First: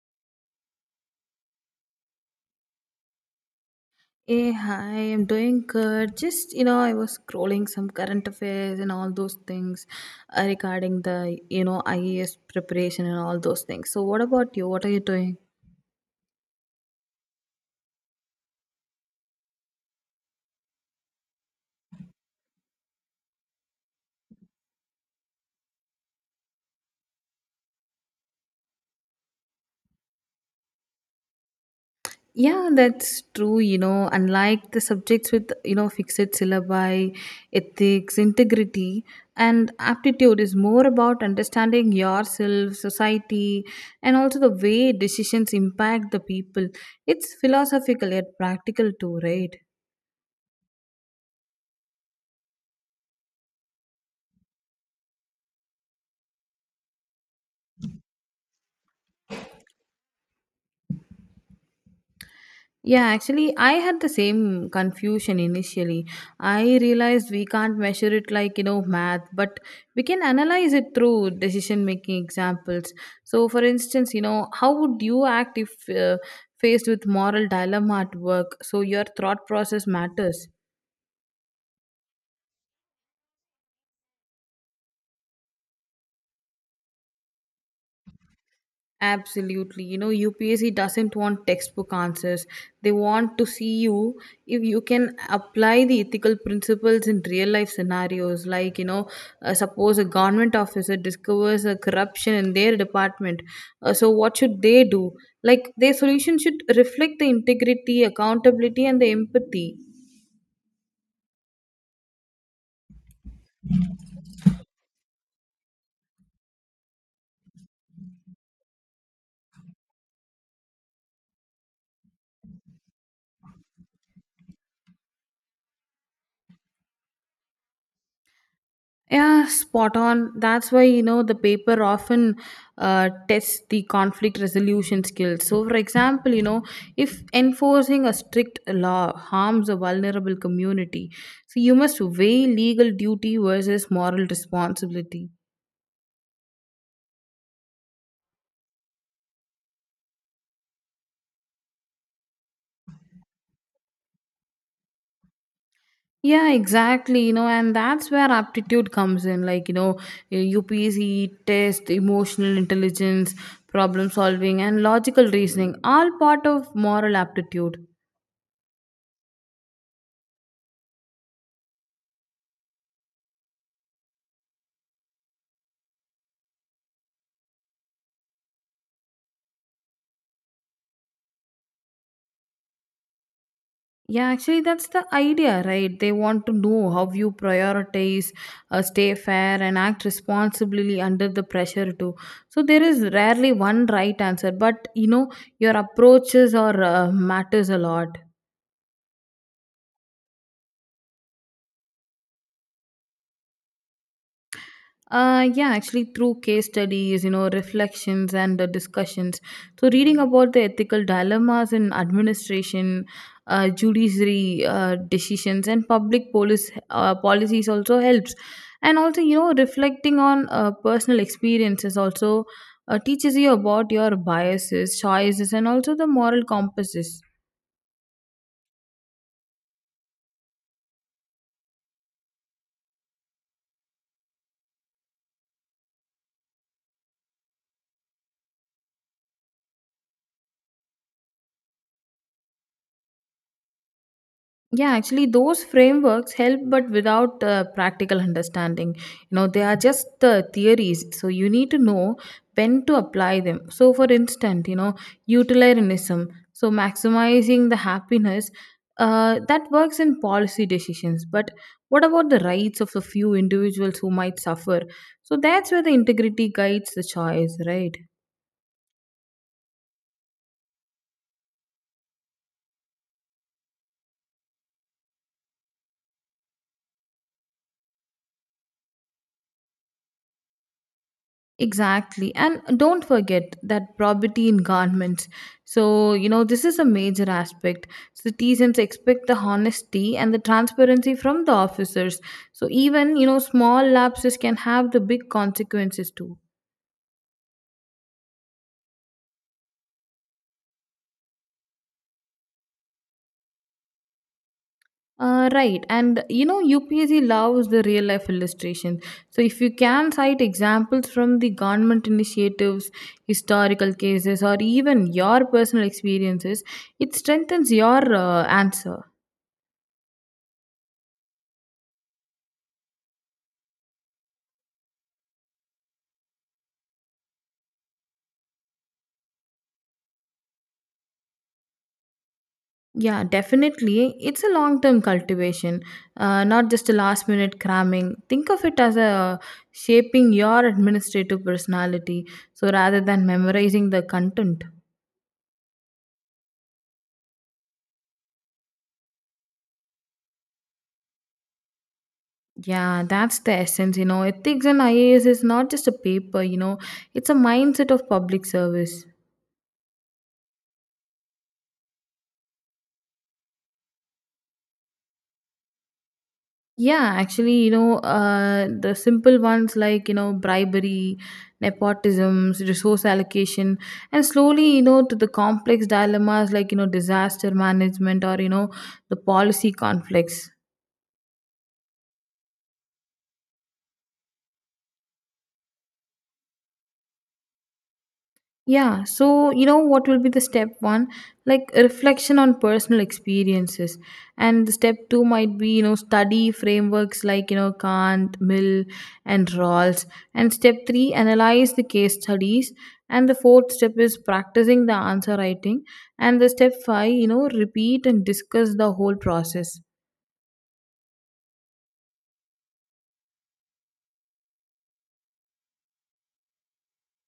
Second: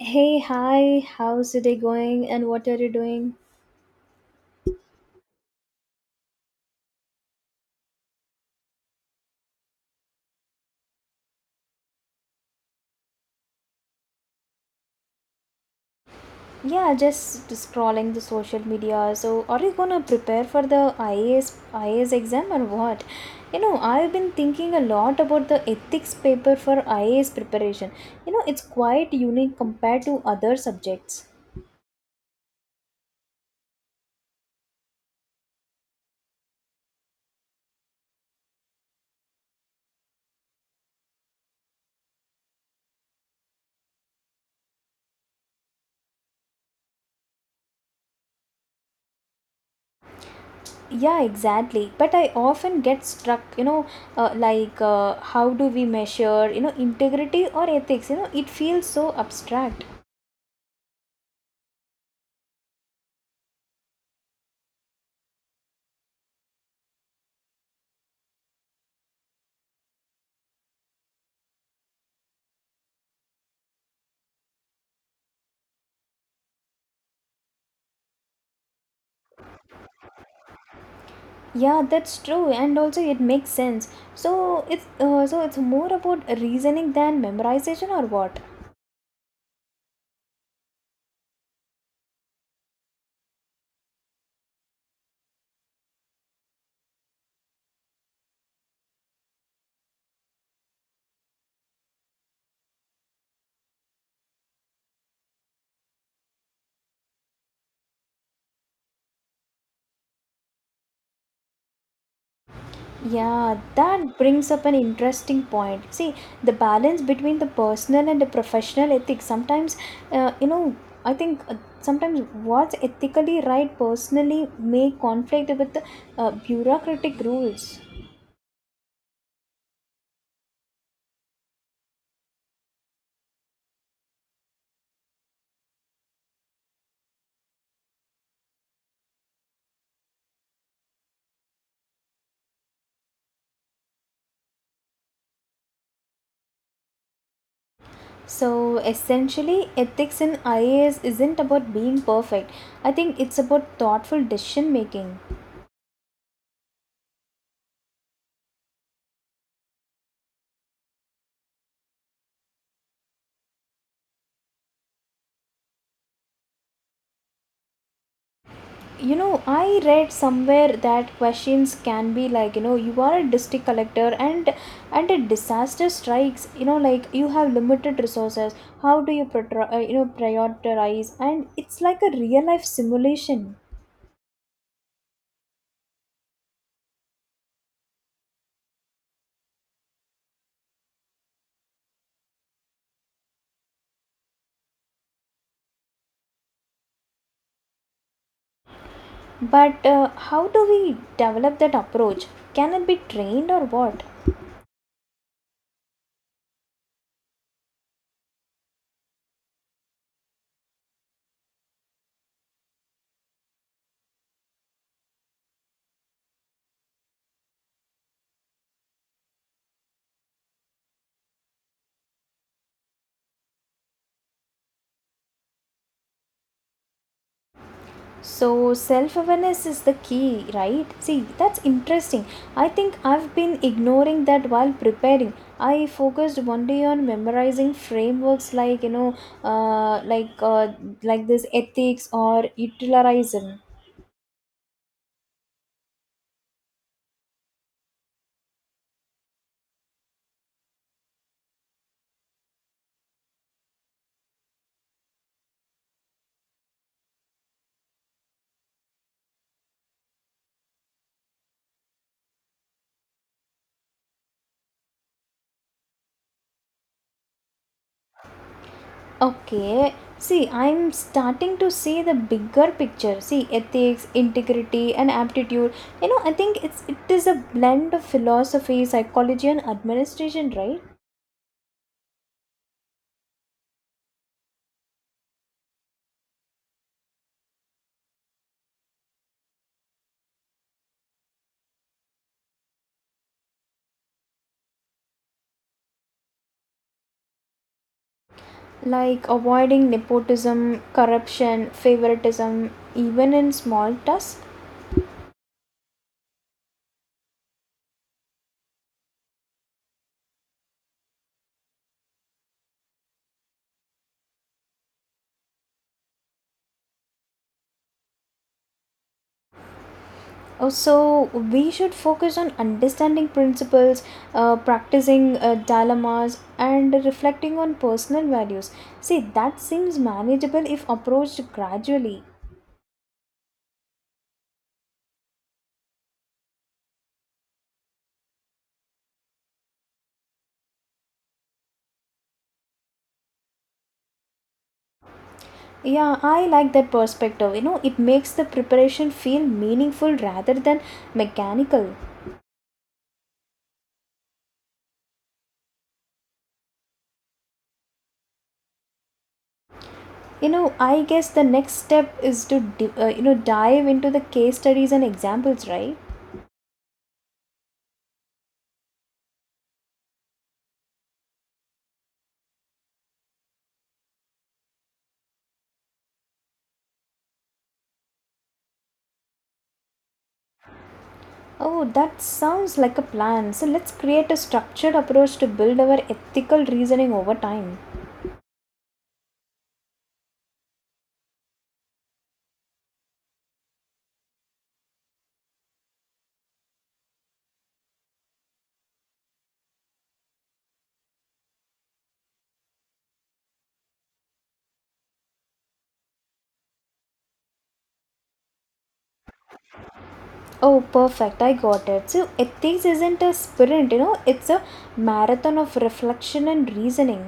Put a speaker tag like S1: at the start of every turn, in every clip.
S1: Hey, hi, how's the day going and what are you doing?
S2: Hey, hi, I'm doing good. Just, you know, I was scrolling some current affairs and all those things regarding the IES preparation and all those things. So, what about you? What are you doing?
S1: Yeah, just scrolling the social media. So, are you gonna prepare for the IAS exam or what? I've been thinking a lot about the ethics paper for IAS preparation. You know, it's quite unique compared to other subjects.
S2: Yeah, that's true. You know, unlike the subjects with, you know, fixed syllabi, ethics, integrity, and aptitude is more about understanding yourself, society, and also the way decisions impact the people. It's philosophical yet practical too, right?
S1: Yeah, exactly. But I often get struck, how do we measure, you know, integrity or ethics? You know, it feels so abstract.
S2: Yeah, actually, I had the same confusion initially. I realized we can't measure it like, you know, math, but we can analyze it through decision making examples. So, for instance, you know, how would you act if faced with moral dilemma at work? So, your thought process matters.
S1: Yeah, that's true, and also it makes sense. So it's more about reasoning than memorization, or what?
S2: Absolutely. You know, UPSC doesn't want textbook answers. They want to see you if you can apply the ethical principles in real life scenarios. Like, you know, suppose a government officer discovers a corruption in their department. So, what should they do? Like, their solution should reflect the integrity, accountability, and the empathy.
S1: Yeah, that brings up an interesting point. See, the balance between the personal and the professional ethics. Sometimes, you know, I think sometimes what's ethically right personally may conflict with the bureaucratic rules.
S2: Yeah, spot on. That's why, you know, the paper often tests the conflict resolution skills. So, for example, you know, if enforcing a strict law harms a vulnerable community, so you must weigh legal duty versus moral responsibility.
S1: So essentially, ethics in IAS isn't about being perfect. I think it's about thoughtful decision making.
S2: Yeah, exactly. You know, and that's where aptitude comes in. Like, you know, UPSC test, emotional intelligence, problem solving, and logical reasoning, all part of moral aptitude.
S1: You know, I read somewhere that questions can be like, you know, you are a district collector and a disaster strikes, you know, like you have limited resources. How do you, you know, prioritize? And it's like a real life simulation.
S2: Yeah, actually, that's the idea, right? They want to know how you prioritize, stay fair, and act responsibly under the pressure, too. So, there is rarely one right answer, but you know, your approaches or matters a lot.
S1: But how do we develop that approach? Can it be trained or what?
S2: Yeah, actually, through case studies, you know, reflections and discussions. So, reading about the ethical dilemmas in administration, judiciary decisions, and public police policies also helps. And also, you know, reflecting on personal experiences also teaches you about your biases, choices, and also the moral compasses.
S1: So, self awareness is the key, right? See, that's interesting. I think I've been ignoring that while preparing. I focused one day on memorizing frameworks like, uh, like, uh, like this ethics or utilitarianism.
S2: Yeah, actually, those frameworks help, but without practical understanding. You know, they are just theories. So you need to know when to apply them. So, for instance, you know, utilitarianism. So maximizing the happiness that works in policy decisions. But what about the rights of the few individuals who might suffer? So that's where the integrity guides the choice, right?
S1: Okay, see, I'm starting to see the bigger picture. See, ethics, integrity, and aptitude. You know, I think it is a blend of philosophy, psychology, and administration, right?
S2: Exactly. And don't forget that property in garments. So, you know, this is a major aspect. Citizens expect the honesty and the transparency from the officers. So, even, you know, small lapses can have the big consequences too.
S1: Like avoiding nepotism, corruption, favoritism, even in small tasks.
S2: Right. And, you know, UPSC loves the real life illustrations. So, if you can cite examples from the government initiatives, historical cases, or even your personal experiences, it strengthens your answer.
S1: Also, we should focus on understanding principles, practicing dilemmas, and reflecting on personal values. See, that seems manageable if approached gradually.
S2: Yeah, definitely. It's a long term cultivation, not just a last minute cramming. Think of it as a shaping your administrative personality, so rather than memorizing the content.
S1: Yeah, I like that perspective. You know, it makes the preparation feel meaningful rather than mechanical.
S2: Yeah, that's the essence. You know, ethics and IAS is not just a paper, you know, it's a mindset of public service.
S1: You know, I guess the next step is to dive into the case studies and examples, right?
S2: Yeah, actually, you know, the simple ones like, you know, bribery, nepotism, resource allocation, and slowly, you know, to the complex dilemmas like, you know, disaster management or, you know, the policy conflicts.
S1: Oh, that sounds like a plan. So let's create a structured approach to build our ethical reasoning over time.
S2: Yeah, so you know what will be the step one? Like reflection on personal experiences. And the step two might be, you know, study frameworks like, you know, Kant, Mill, and Rawls. And step three, analyze the case studies. And the fourth step is practicing the answer writing. And the step five, you know, repeat and discuss the whole process.
S1: Oh, perfect. I got it. So ethics isn't a sprint, you know, it's a marathon of reflection and reasoning.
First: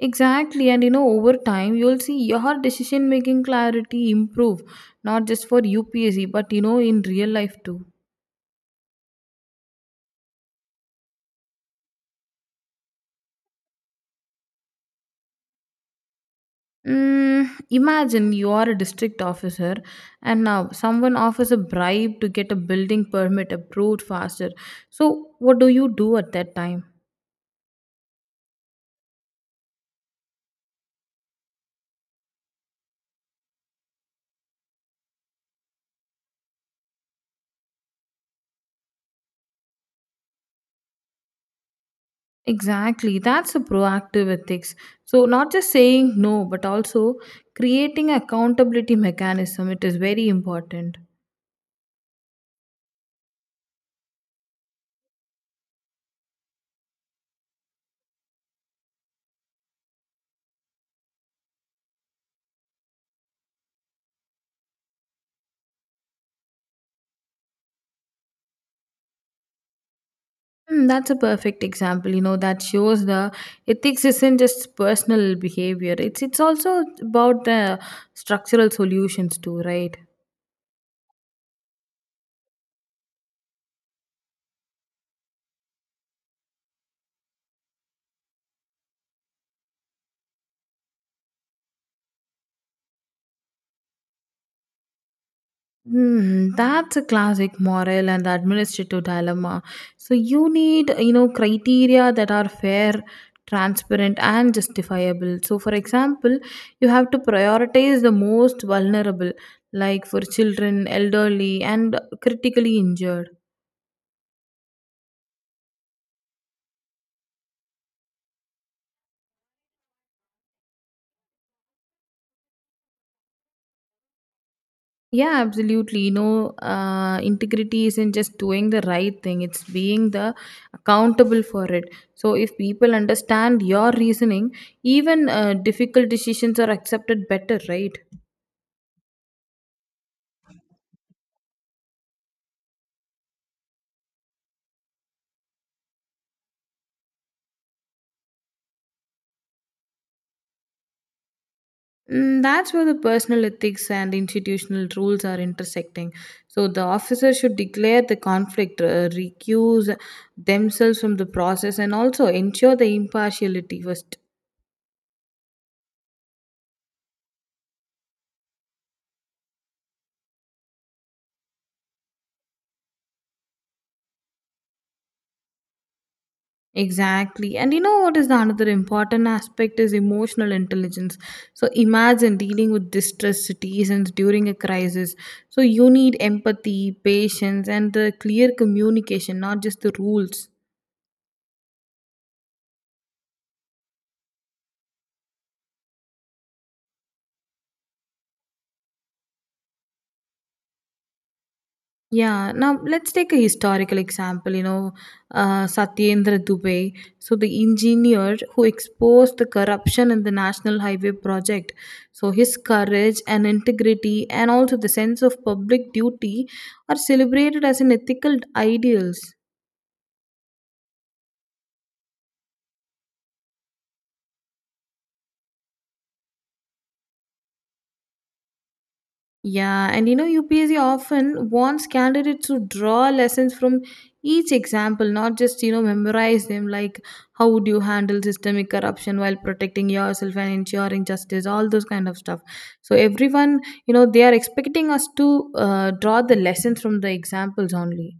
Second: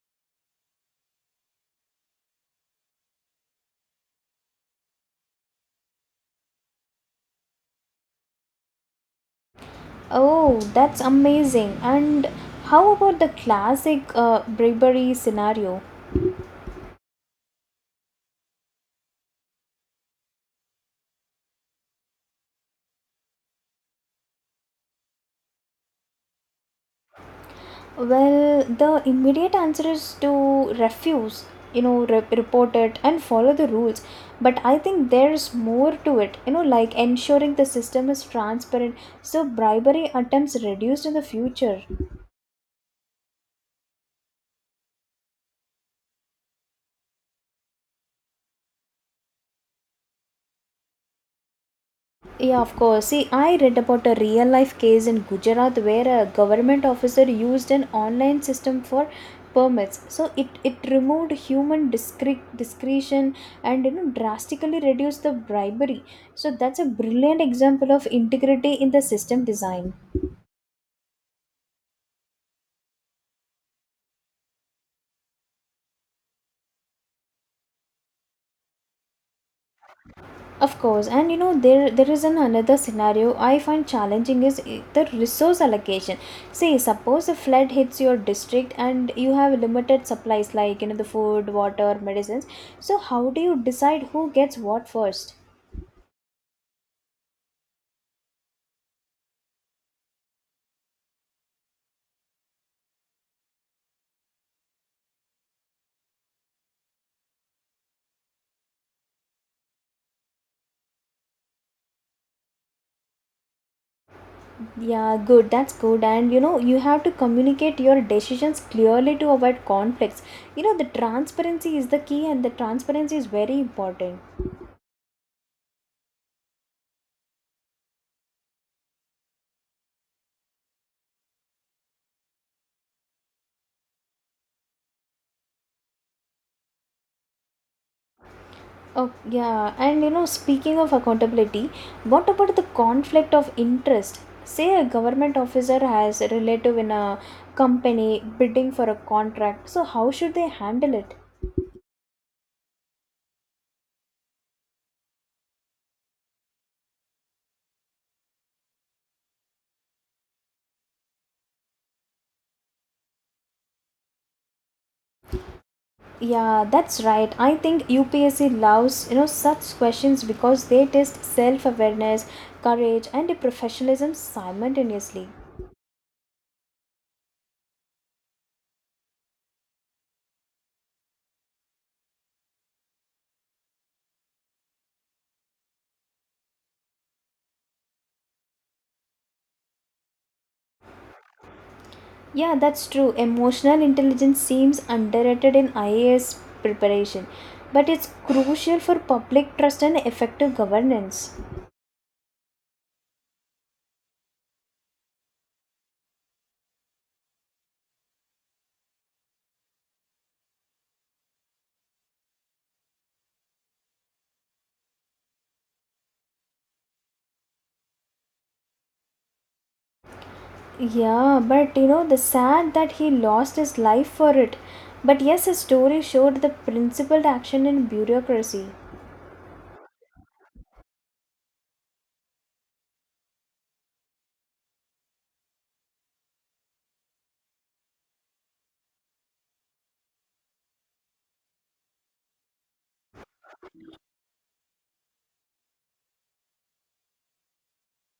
S2: Exactly. And you know, over time, you'll see your decision making clarity improve, not just for UPSC, but you know, in real life too.
S1: Oh, that's amazing. And how about the classic bribery scenario?
S2: Mm, imagine you are a district officer and now someone offers a bribe to get a building permit approved faster. So, what do you do at that time?
S1: Well, the immediate answer is to refuse, you know, report it and follow the rules. But I think there's more to it, you know, like ensuring the system is transparent so bribery attempts reduced in the future.
S2: Exactly, that's a proactive ethics. So, not just saying no, but also creating accountability mechanism. It is very important.
S1: Yeah, of course. See, I read about a real life case in Gujarat where a government officer used an online system for permits. So it removed human discretion and you know drastically reduced the bribery. So that's a brilliant example of integrity in the system design.
S2: Hmm, that's a perfect example. You know that shows the ethics isn't just personal behavior. It's also about the structural solutions too, right?
S1: Of course, and you know there is an another scenario I find challenging is the resource allocation. Say, suppose a flood hits your district and you have limited supplies like you know the food, water, medicines. So how do you decide who gets what first?
S2: Hmm, that's a classic moral and administrative dilemma. So you need, you know, criteria that are fair, transparent, and justifiable. So, for example, you have to prioritize the most vulnerable, like for children, elderly, and critically injured.
S1: Yeah, good. That's good. And you know, you have to communicate your decisions clearly to avoid conflicts. You know, the transparency is the key, and the transparency is very important.
S2: Yeah, absolutely. You know, integrity isn't just doing the right thing, it's being the accountable for it. So, if people understand your reasoning, even difficult decisions are accepted better, right?
S1: Oh, yeah. And you know, speaking of accountability, what about the conflict of interest? Say a government officer has a relative in a company bidding for a contract. So how should they handle it?
S2: Mm, that's where the personal ethics and institutional rules are intersecting. So, the officer should declare the conflict, recuse themselves from the process, and also ensure the impartiality first.
S1: Yeah, that's right. I think UPSC loves, you know, such questions because they test self-awareness, courage, and professionalism simultaneously.
S2: Exactly. And you know what is the another important aspect is emotional intelligence. So imagine dealing with distressed citizens during a crisis. So you need empathy, patience, and the clear communication, not just the rules.
S1: Yeah, that's true. Emotional intelligence seems underrated in IAS preparation, but it's crucial for public trust and effective governance.
S2: Yeah. Now let's take a historical example, you know, Satyendra Dubey, so the engineer who exposed the corruption in the National Highway project. So his courage and integrity and also the sense of public duty are celebrated as an ethical ideals.
S1: Yeah, but you know, the sad that he lost his life for it. But yes, his story showed the principled action in bureaucracy.
S2: Yeah, and you know, UPSC often wants candidates to draw lessons from each example, not just, you know, memorize them. Like, how would you handle systemic corruption while protecting yourself and ensuring justice? All those kind of stuff. So, everyone, you know, they are expecting us to draw the lessons from the examples only.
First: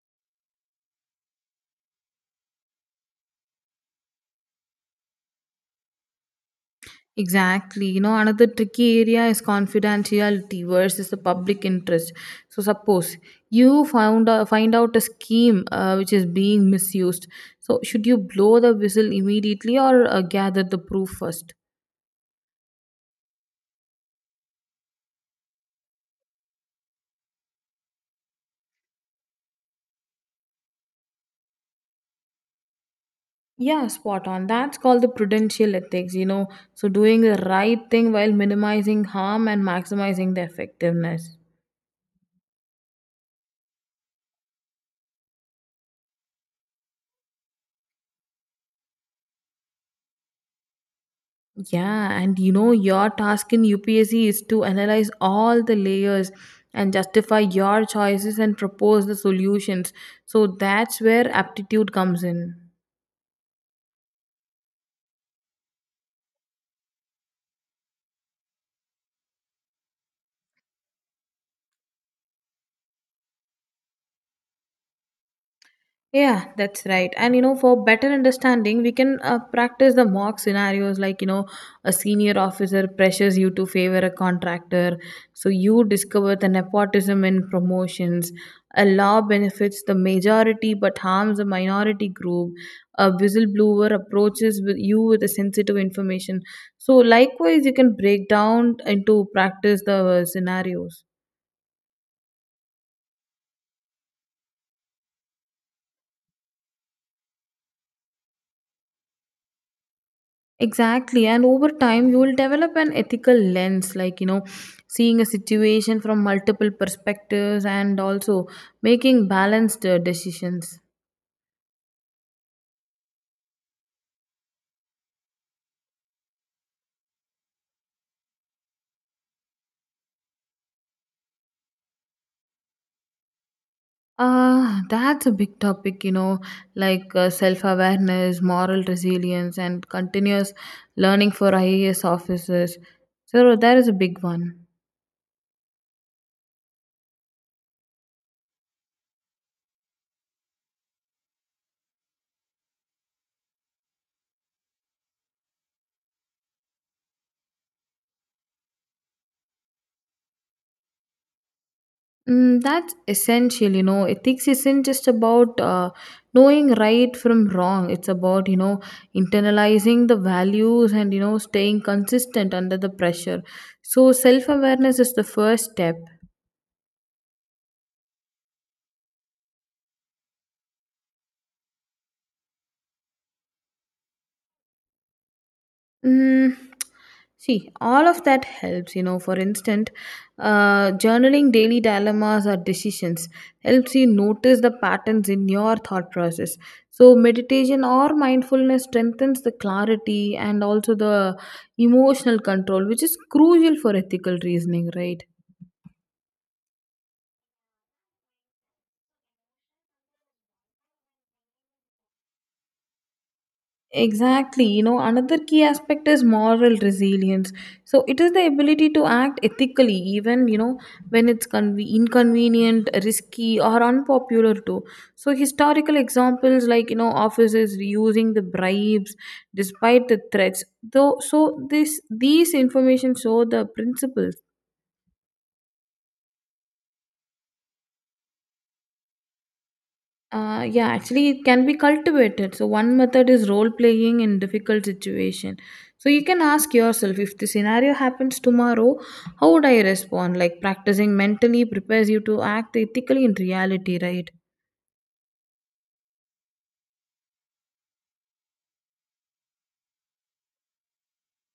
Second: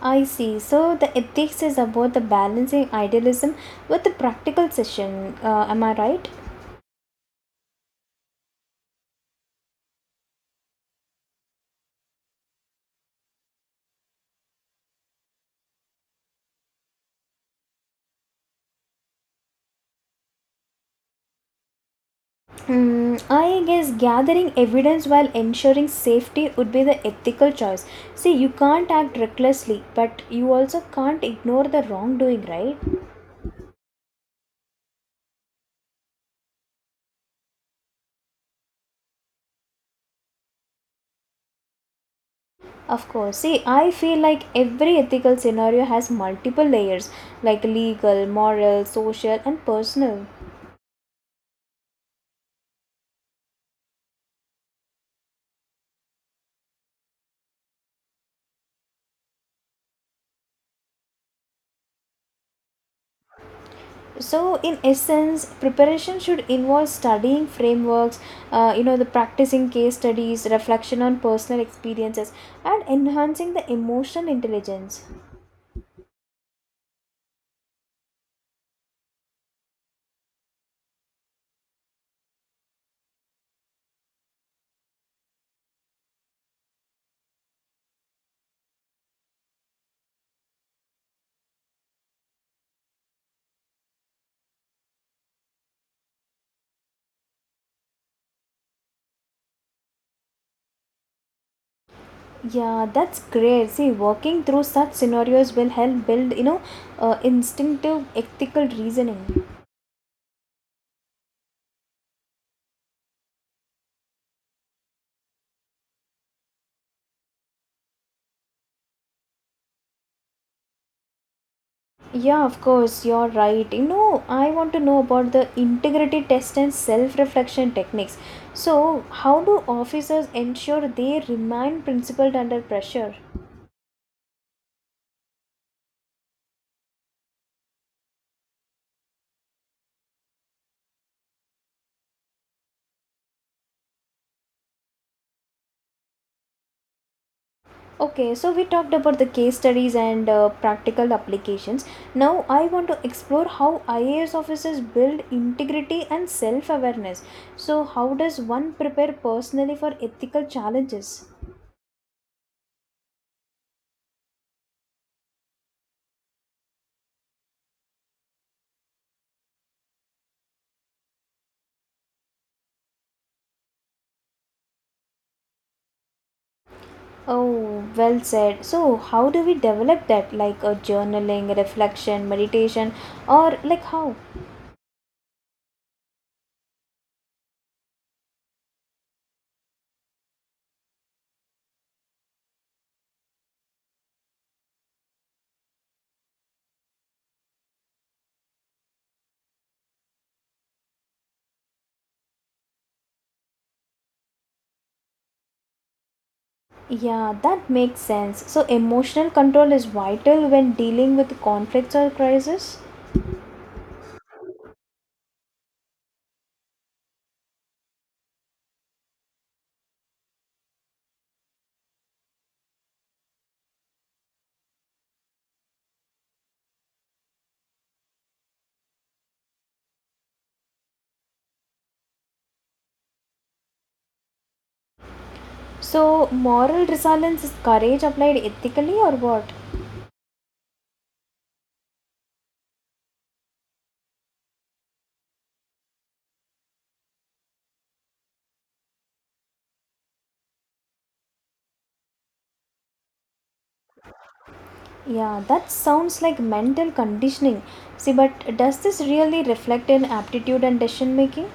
S1: I see. So the ethics is about the balancing idealism with the practical session. Am I right?
S2: Exactly. You know, another tricky area is confidentiality versus the public interest. So, suppose you found find out a scheme which is being misused. So, should you blow the whistle immediately or gather the proof first?
S1: Hmm, I guess gathering evidence while ensuring safety would be the ethical choice. See, you can't act recklessly, but you also can't ignore the wrongdoing, right?
S2: Yeah, spot on. That's called the prudential ethics, you know. So, doing the right thing while minimizing harm and maximizing the effectiveness.
S1: Of course. See, I feel like every ethical scenario has multiple layers like legal, moral, social, and personal.
S2: Yeah, and you know, your task in UPSC is to analyze all the layers and justify your choices and propose the solutions. So that's where aptitude comes in.
S1: So, in essence, preparation should involve studying frameworks, you know, the practicing case studies, reflection on personal experiences, and enhancing the emotional intelligence.
S2: Yeah, that's right. And you know, for better understanding, we can practice the mock scenarios like, you know, a senior officer pressures you to favor a contractor. So you discover the nepotism in promotions. A law benefits the majority but harms a minority group. A whistleblower approaches with you with a sensitive information. So likewise, you can break down into practice the scenarios.
S1: Yeah, that's great. See, working through such scenarios will help build, instinctive ethical reasoning.
S2: Exactly. And over time, you will develop an ethical lens, like, you know, seeing a situation from multiple perspectives and also making balanced decisions.
S1: Yeah, of course, you're right. You know, I want to know about the integrity test and self reflection techniques. So, how do officers ensure they remain principled under pressure?
S2: Ah, that's a big topic, you know, like self awareness, moral resilience, and continuous learning for IAS officers. So, that is a big one.
S1: Okay, so we talked about the case studies and practical applications. Now, I want to explore how IAS officers build integrity and self awareness. So, how does one prepare personally for ethical challenges?
S2: Mm, that's essential, you know. Ethics isn't just about knowing right from wrong. It's about, you know, internalizing the values and, you know, staying consistent under the pressure. So, self awareness is the first step.
S1: Oh, well said. So, how do we develop that? Like a journaling, reflection, meditation, or like how?
S2: Mm, see, all of that helps. You know, for instance, journaling daily dilemmas or decisions helps you notice the patterns in your thought process. So, meditation or mindfulness strengthens the clarity and also the emotional control, which is crucial for ethical reasoning, right?
S1: Yeah, that makes sense. So, emotional control is vital when dealing with conflicts or crisis.
S2: Exactly. You know, another key aspect is moral resilience. So it is the ability to act ethically, even, you know, when it's inconvenient, risky, or unpopular too. So historical examples like, you know, officers using the bribes despite the threats. Though, so this these information show the principles.
S1: So, moral resilience is courage applied ethically or what?
S2: Yeah, actually, it can be cultivated. So, one method is role playing in difficult situation. So, you can ask yourself if the scenario happens tomorrow, how would I respond? Like, practicing mentally prepares you to act ethically in reality, right?
S1: Yeah, that sounds like mental conditioning. See, but does this really reflect in aptitude and decision making?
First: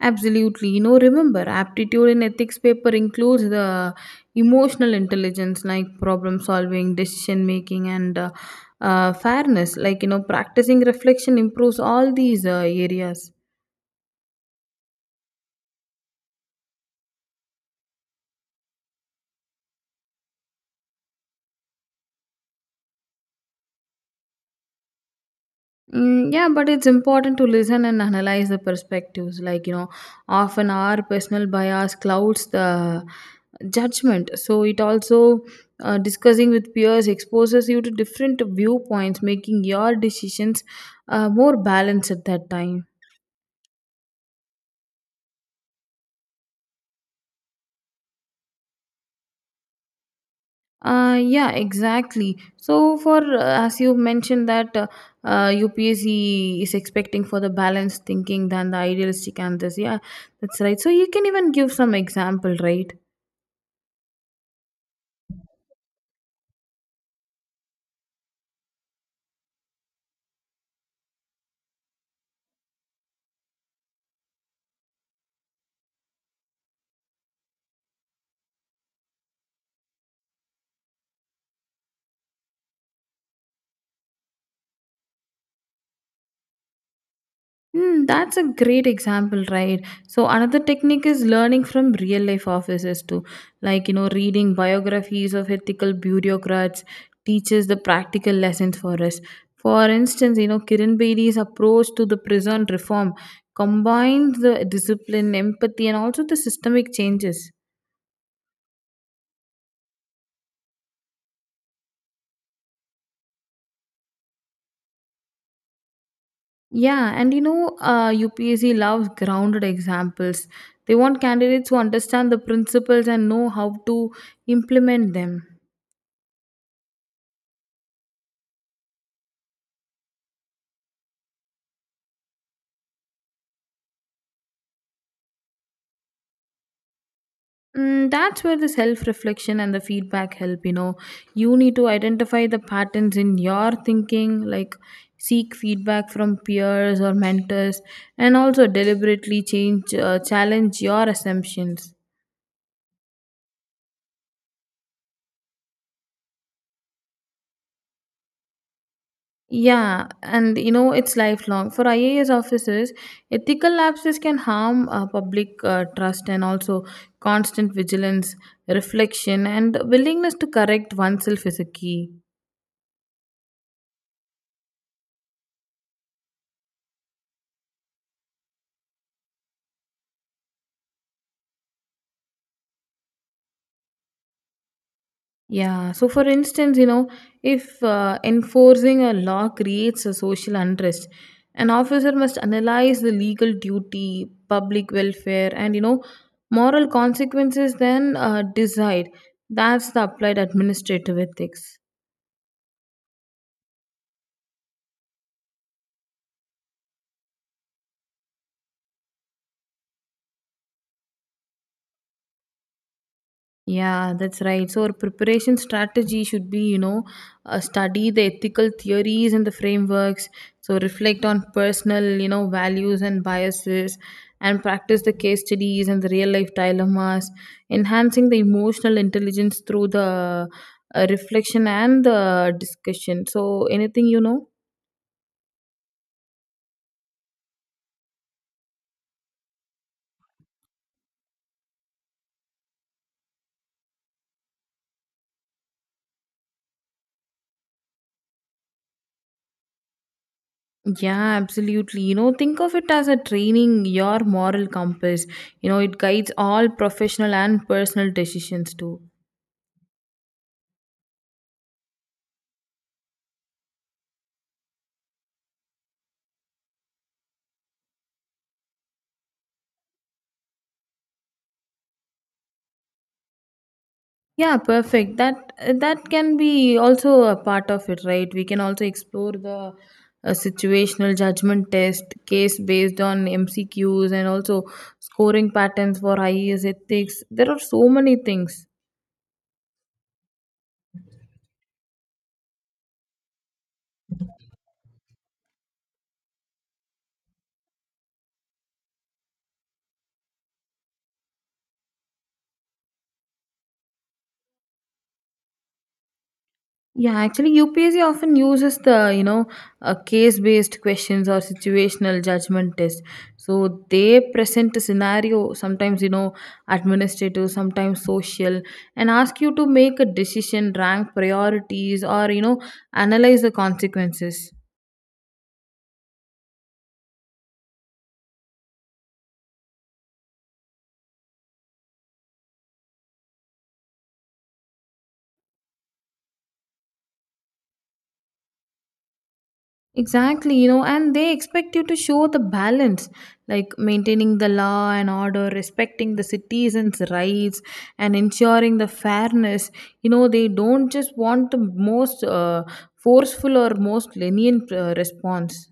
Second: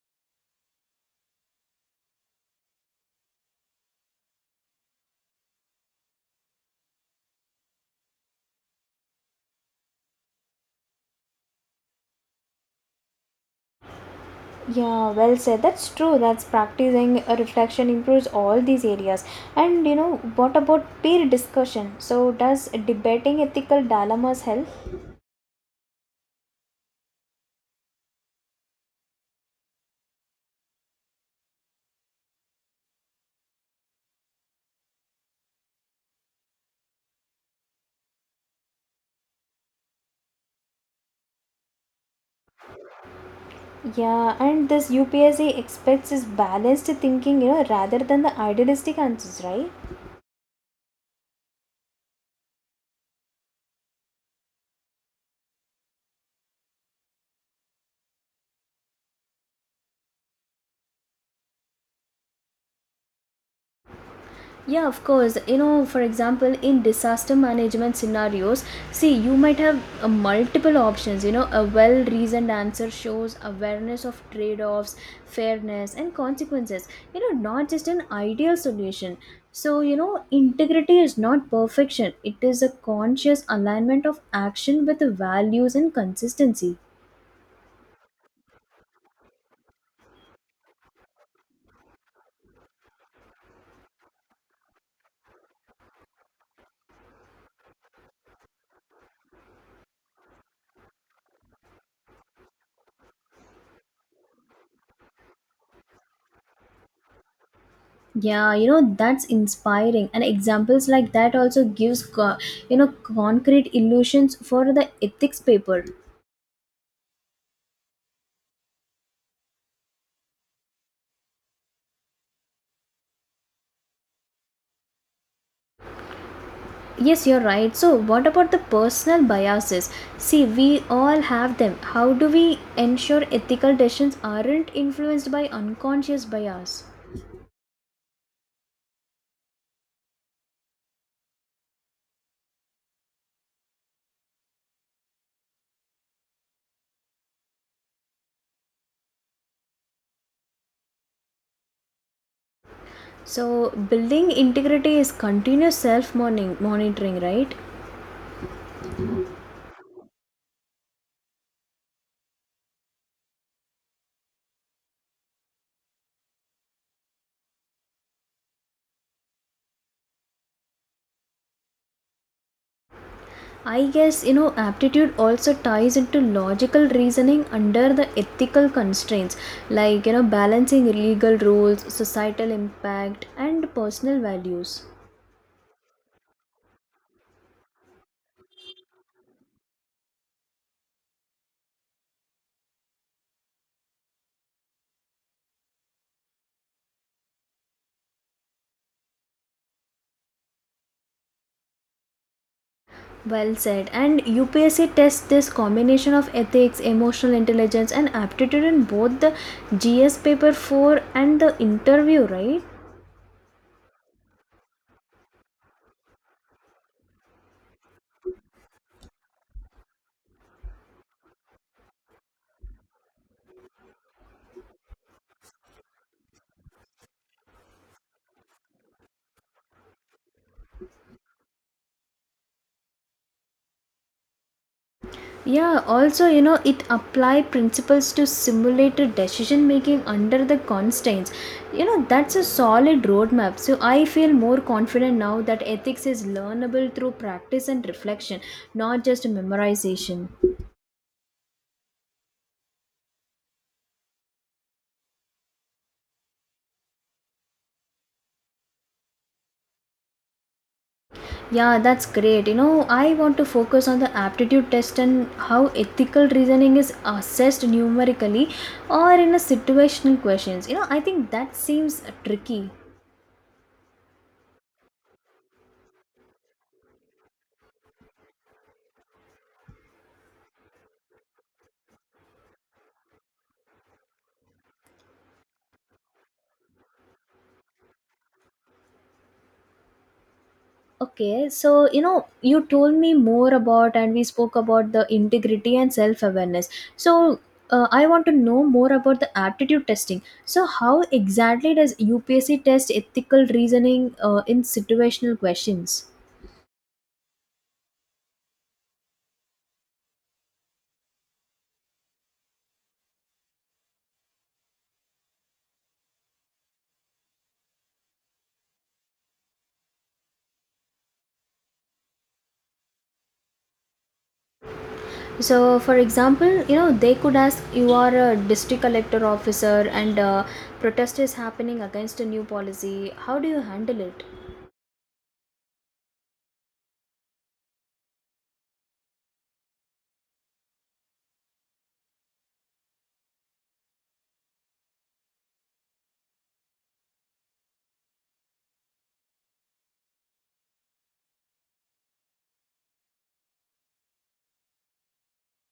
S2: Absolutely. You know, remember, aptitude in ethics paper includes the emotional intelligence, like problem solving, decision making, and fairness. Like, you know, practicing reflection improves all these areas.
S1: Yeah, well said. That's true. That's practicing a reflection improves all these areas. And you know, what about peer discussion? So, does debating ethical dilemmas help?
S2: Mm, yeah, but it's important to listen and analyze the perspectives. Like, you know, often our personal bias clouds the judgment. So, it also discussing with peers exposes you to different viewpoints, making your decisions more balanced at that time.
S1: Yeah, and this UPSC expects is balanced thinking, you know, rather than the idealistic answers, right?
S2: Yeah, exactly. So, for as you mentioned that UPSC is expecting for the balanced thinking than the idealistic and this, yeah, that's right. So, you can even give some example, right?
S1: Yeah, of course. You know, for example, in disaster management scenarios, see, you might have multiple options. You know, a well reasoned answer shows awareness of trade offs, fairness, and consequences. You know, not just an ideal solution. So, you know, integrity is not perfection, it is a conscious alignment of action with the values and consistency.
S2: Mm, that's a great example, right? So another technique is learning from real life officers too, like you know, reading biographies of ethical bureaucrats teaches the practical lessons for us. For instance, you know, Kiran Bedi's approach to the prison reform combines the discipline, empathy, and also the systemic changes.
S1: Yeah, you know that's inspiring and examples like that also gives you know concrete illusions for the ethics paper.
S2: Yeah, and you know, UPSC loves grounded examples. They want candidates who understand the principles and know how to implement them.
S1: Yes, you're right. So what about the personal biases? See, we all have them. How do we ensure ethical decisions aren't influenced by unconscious bias?
S2: That's where the self reflection and the feedback help. You know, you need to identify the patterns in your thinking, like seek feedback from peers or mentors, and also deliberately challenge your assumptions.
S1: So building integrity is continuous self monitoring, right?
S2: Yeah, and you know, it's lifelong. For IAS officers, ethical lapses can harm public trust and also constant vigilance, reflection, and willingness to correct oneself is a key.
S1: I guess you know aptitude also ties into logical reasoning under the ethical constraints, like you know balancing legal rules, societal impact and personal values.
S2: Yeah. So, for instance, you know, if enforcing a law creates a social unrest, an officer must analyze the legal duty, public welfare, and, you know, moral consequences, then decide. That's the applied administrative ethics.
S1: Well said. And UPSC tests this combination of ethics, emotional intelligence and aptitude in both the GS paper 4 and the interview, right?
S2: Yeah, that's right. So, our preparation strategy should be, you know, study the ethical theories and the frameworks. So, reflect on personal, you know, values and biases and practice the case studies and the real life dilemmas, enhancing the emotional intelligence through the reflection and the discussion. So, anything you know?
S1: Yeah, also, you know, it apply principles to simulated decision making under the constraints. You know, that's a solid roadmap. So I feel more confident now that ethics is learnable through practice and reflection, not just memorization.
S2: Yeah, absolutely. You know, think of it as a training, your moral compass. You know, it guides all professional and personal decisions too.
S1: Yeah, that's great. You know, I want to focus on the aptitude test and how ethical reasoning is assessed numerically or in a situational questions. You know, I think that seems tricky.
S2: Yeah, perfect. That can be also a part of it, right? We can also explore the situational judgment test case based on MCQs and also scoring patterns for IES ethics. There are so many things.
S1: Okay, so you know, you told me more about and we spoke about the integrity and self awareness. So, I want to know more about the aptitude testing. So, how exactly does UPSC test ethical reasoning in situational questions?
S2: Yeah, actually, UPSC often uses the case-based questions or situational judgment test. So they present a scenario, sometimes you know administrative, sometimes social, and ask you to make a decision, rank priorities, or you know analyze the consequences.
S1: So, for example, you know, they could ask you are a district collector officer and protest is happening against a new policy. How do you handle it?
S2: Exactly, you know, and they expect you to show the balance, like maintaining the law and order, respecting the citizens' rights, and ensuring the fairness. You know, they don't just want the most forceful or most lenient response.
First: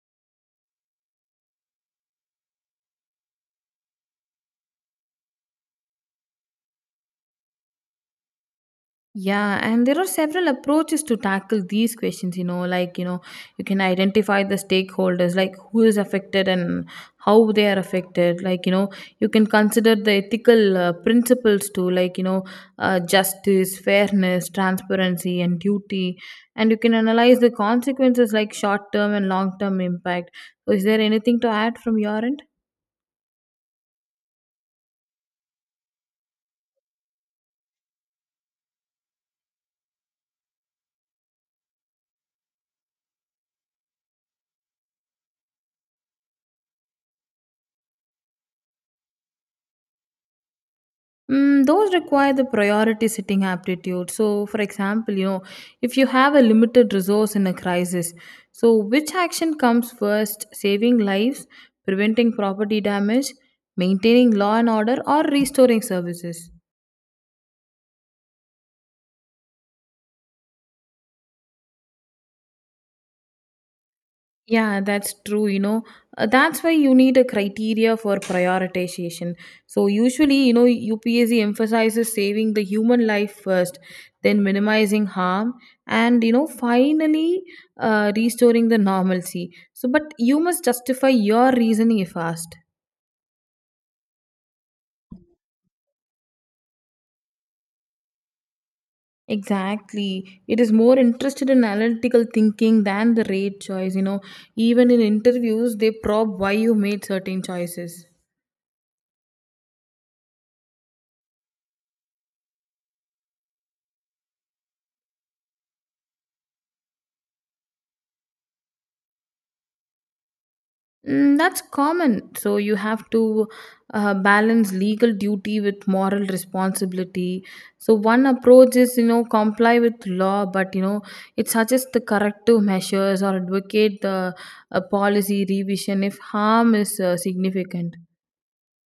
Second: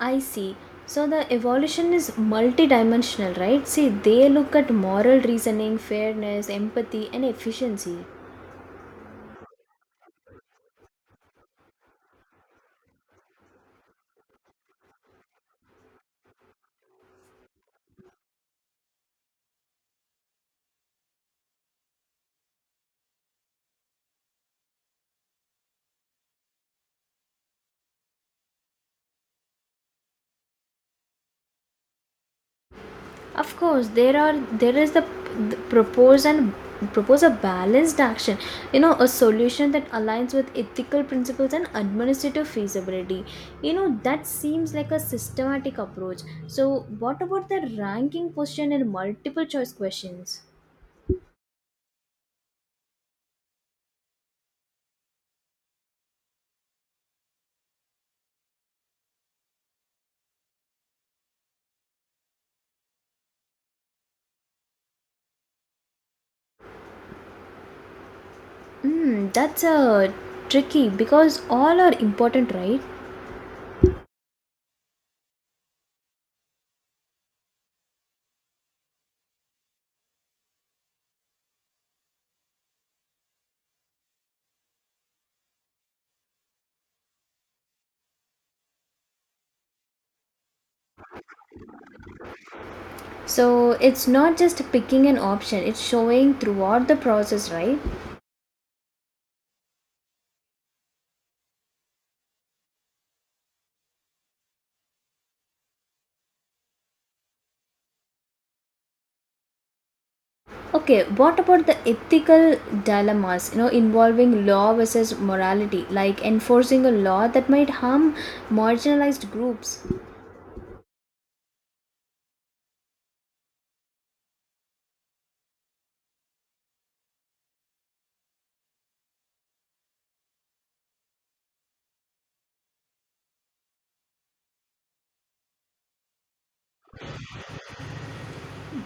S1: I see. So the evolution is multidimensional, right? See, they look at moral reasoning, fairness, empathy, and efficiency.
S2: Yeah, and there are several approaches to tackle these questions, you know, you can identify the stakeholders, like who is affected and how they are affected. Like, you know, you can consider the ethical principles too, justice, fairness, transparency, and duty. And you can analyze the consequences, like short term and long term impact. So, is there anything to add from your end?
S1: Of course, there is the propose a balanced action. You know, a solution that aligns with ethical principles and administrative feasibility. You know, that seems like a systematic approach. So, what about the ranking question and multiple choice questions?
S2: Those require the priority setting aptitude. So, for example, you know, if you have a limited resource in a crisis, so which action comes first? Saving lives, preventing property damage, maintaining law and order, or restoring services?
S1: Hmm, that's a tricky because all are important, right?
S2: Yeah, that's true. You know, that's why you need a criteria for prioritization. So, usually, you know, UPSC emphasizes saving the human life first, then minimizing harm, and, you know, finally restoring the normalcy. So, but you must justify your reasoning fast.
S1: So it's not just picking an option, it's showing throughout the process, right?
S2: Exactly. It is more interested in analytical thinking than the rate choice. You know, even in interviews, they probe why you made certain choices.
S1: Okay, what about the ethical dilemmas, you know, involving law versus morality, like enforcing a law that might harm marginalized groups?
S2: That's common. So you have to balance legal duty with moral responsibility. So one approach is, you know, comply with law, but you know, it suggests the corrective measures or advocate the policy revision if harm is significant.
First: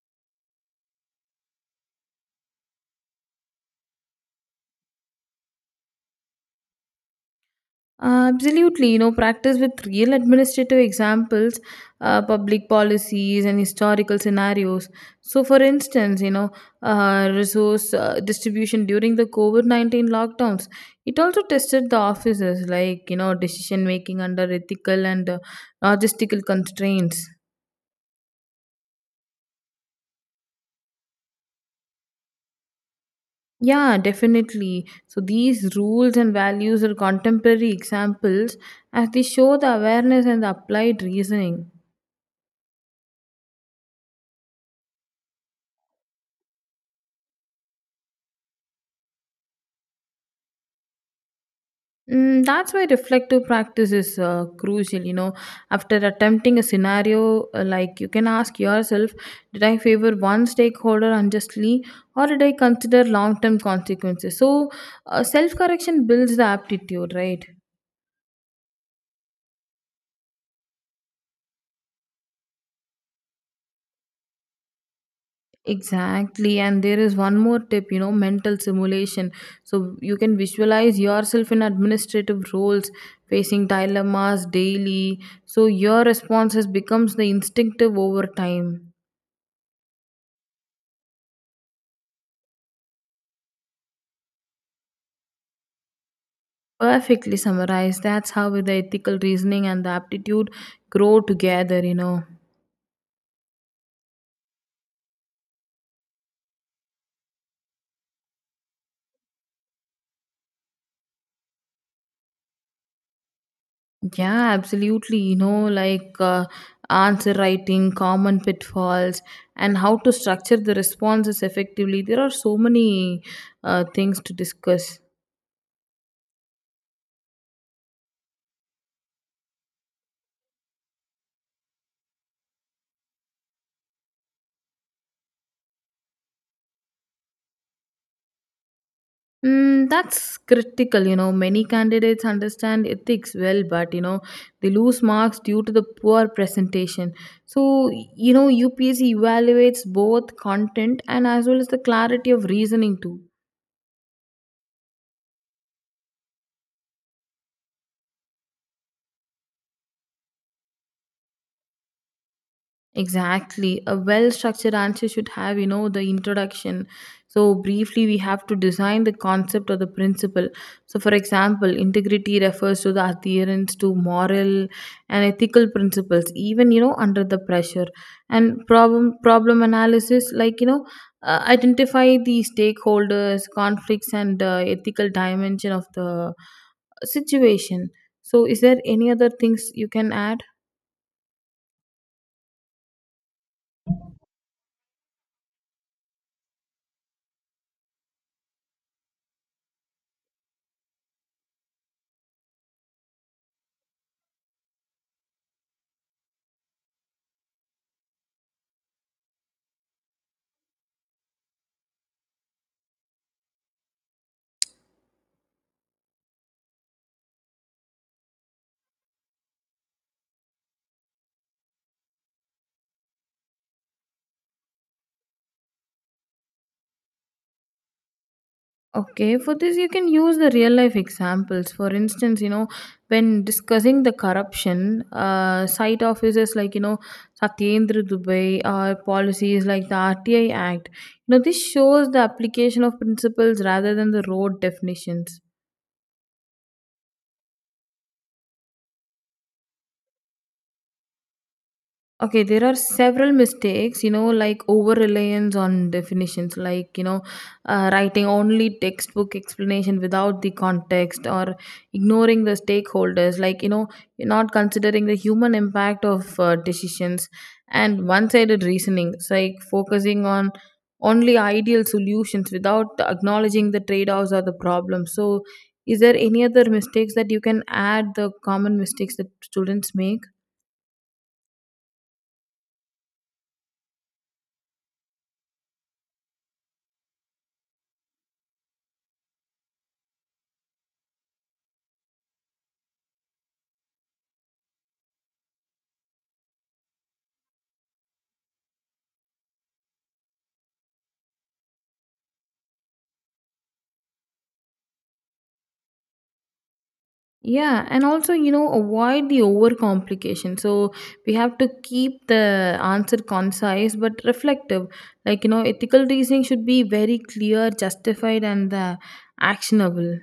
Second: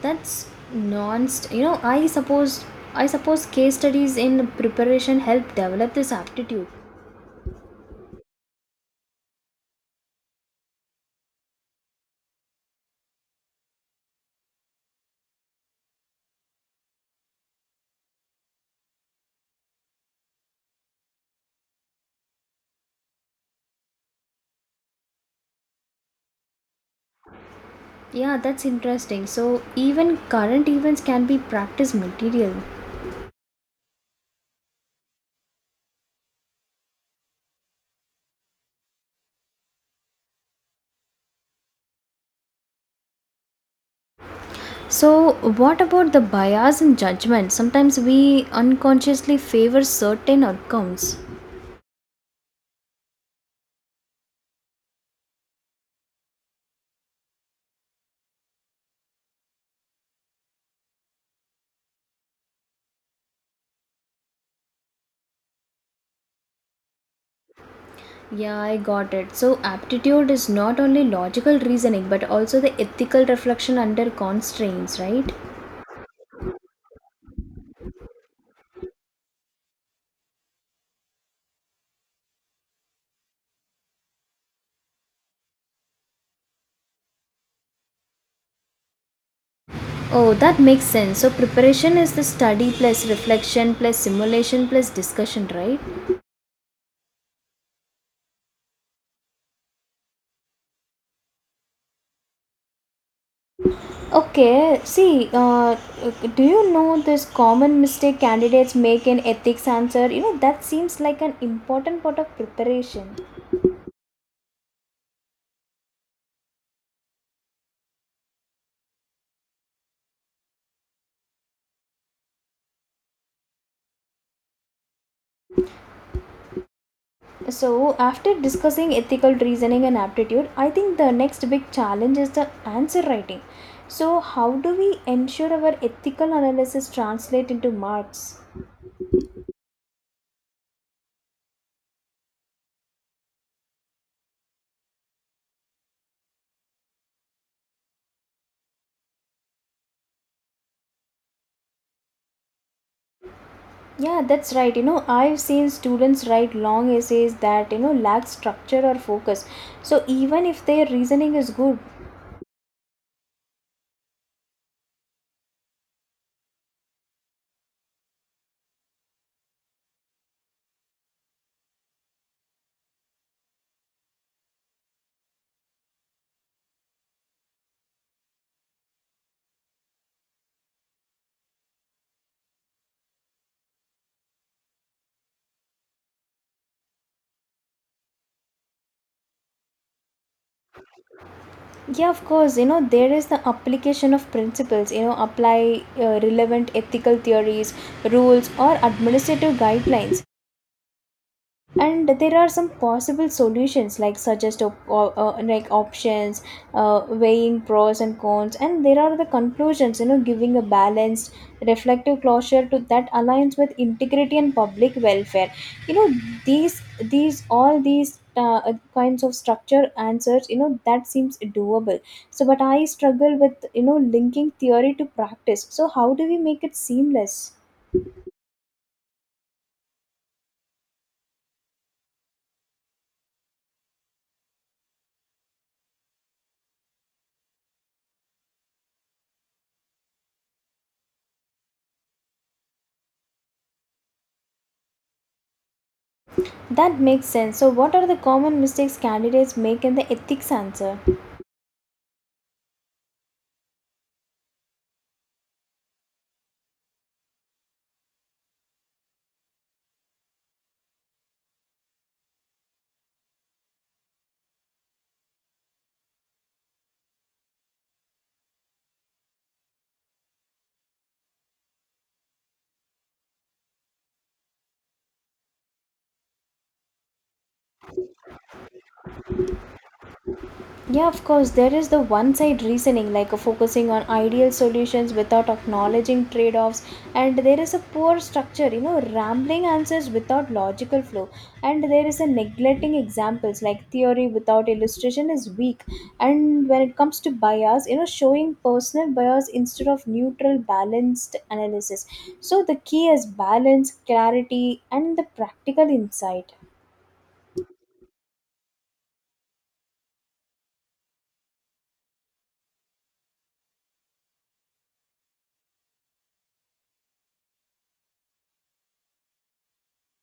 S1: That's non you know, I suppose case studies in preparation help develop this aptitude.
S2: Absolutely, you know, practice with real administrative examples, public policies, and historical scenarios. So, for instance, you know, resource distribution during the COVID 19 lockdowns, it also tested the officers, like, you know, decision making under ethical and logistical constraints.
S1: Yeah, that's interesting. So even current events can be practice material.
S2: Yeah, definitely. So, these rules and values are contemporary examples as they show the awareness and the applied reasoning.
S1: So, what about the bias in judgment? Sometimes we unconsciously favor certain outcomes.
S2: That's why reflective practice is crucial. You know, after attempting a scenario, like you can ask yourself, did I favor one stakeholder unjustly, or did I consider long-term consequences? So, self-correction builds the aptitude, right?
S1: Yeah, I got it. So, aptitude is not only logical reasoning but also the ethical reflection under constraints, right?
S2: Exactly, and there is one more tip, you know, mental simulation. So you can visualize yourself in administrative roles, facing dilemmas daily. So your responses becomes the instinctive over time.
S1: Oh, that makes sense. So, preparation is the study plus reflection plus simulation plus discussion, right?
S2: Perfectly summarized. That's how the ethical reasoning and the aptitude grow together, you know.
S1: Okay, see, do you know this common mistake candidates make in ethics answer? You know, that seems like an important part of preparation.
S2: Yeah, absolutely. You know, answer writing, common pitfalls, and how to structure the responses effectively. There are so many things to discuss.
S1: So, after discussing ethical reasoning and aptitude, I think the next big challenge is the answer writing. So, how do we ensure our ethical analysis translate into marks?
S2: That's critical. You know, many candidates understand ethics well, but you know, they lose marks due to the poor presentation. So, you know, UPSC evaluates both content and as well as the clarity of reasoning too.
S1: Yeah, that's right. You know, I've seen students write long essays that, you know, lack structure or focus. So, even if their reasoning is good,
S2: Exactly. A well structured answer should have, you know, the introduction. So, briefly, we have to design the concept or the principle. So, for example, integrity refers to the adherence to moral and ethical principles, even, you know, under the pressure. And problem analysis, like, you know, identify the stakeholders, conflicts, and ethical dimension of the situation. So, is there any other things you can add?
S1: yeah, of course, you know, there is the application of principles, you know, apply relevant ethical theories, rules, or administrative guidelines, and there are some possible solutions like suggest options weighing pros and cons, and there are the conclusions, you know, giving a balanced reflective closure to that aligns with integrity and public welfare. You know, these all these kinds of structure answers, you know, that seems doable. So but I struggle with, you know, linking theory to practice. So how do we make it seamless?
S2: Okay, for this you can use the real life examples. For instance, you know, when discussing the corruption, site officers like you know Satyendra Dubai or policies like the RTI Act. You know, this shows the application of principles rather than the road definitions.
S1: That makes sense. So, what are the common mistakes candidates make in the ethics answer?
S2: Okay, there are several mistakes, you know, like over reliance on definitions, writing only textbook explanation without the context or ignoring the stakeholders, like, you know, you're not considering the human impact of decisions and one sided reasoning. It's like focusing on only ideal solutions without acknowledging the trade offs or the problems. So, is there any other mistakes that you can add the common mistakes that students make?
S1: Yeah, of course, there is the one side reasoning, like focusing on ideal solutions without acknowledging trade offs, and there is a poor structure, you know, rambling answers without logical flow, and there is a neglecting examples, like theory without illustration is weak. And when it comes to bias, you know, showing personal bias instead of neutral, balanced analysis. So the key is balance, clarity, and the practical insight.
S2: Yeah, and also, you know, avoid the overcomplication. So we have to keep the answer concise but reflective. Like, you know, ethical reasoning should be very clear, justified, and actionable.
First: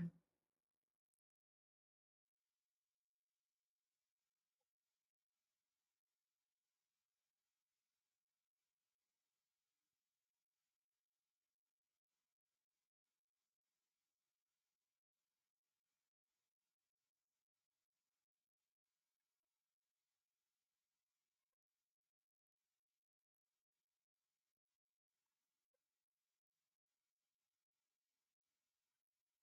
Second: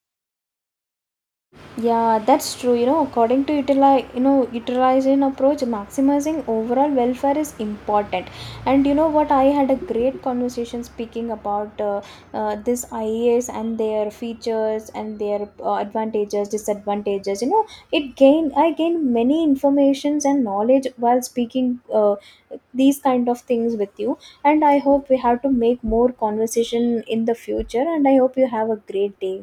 S1: Yeah, that's true. You know, according to utilization approach, maximizing overall welfare is important. And you know what? I had a great conversation speaking about this IAS and their features and their advantages, disadvantages. You know, it gain I gained many informations and knowledge while speaking these kind of things with you. And I hope we have to make more conversation in the future. And I hope you have a great day.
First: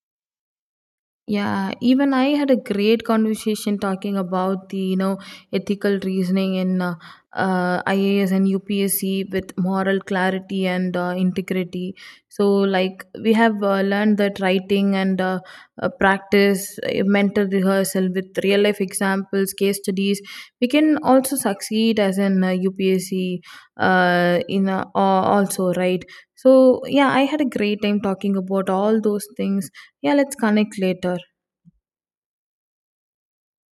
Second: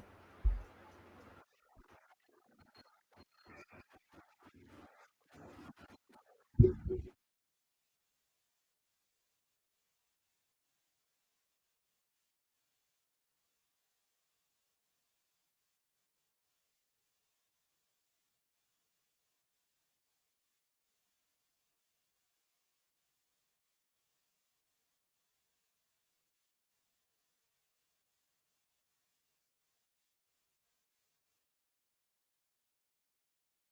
S2: Yeah, even I had a great conversation talking about the you know ethical reasoning in IAS and UPSC with moral clarity and integrity. So, like we have learned that writing and practice, mental rehearsal with real life examples, case studies, we can also succeed as an UPSC in also right. So, yeah, I had a great time talking about all those things. Yeah, let's connect later.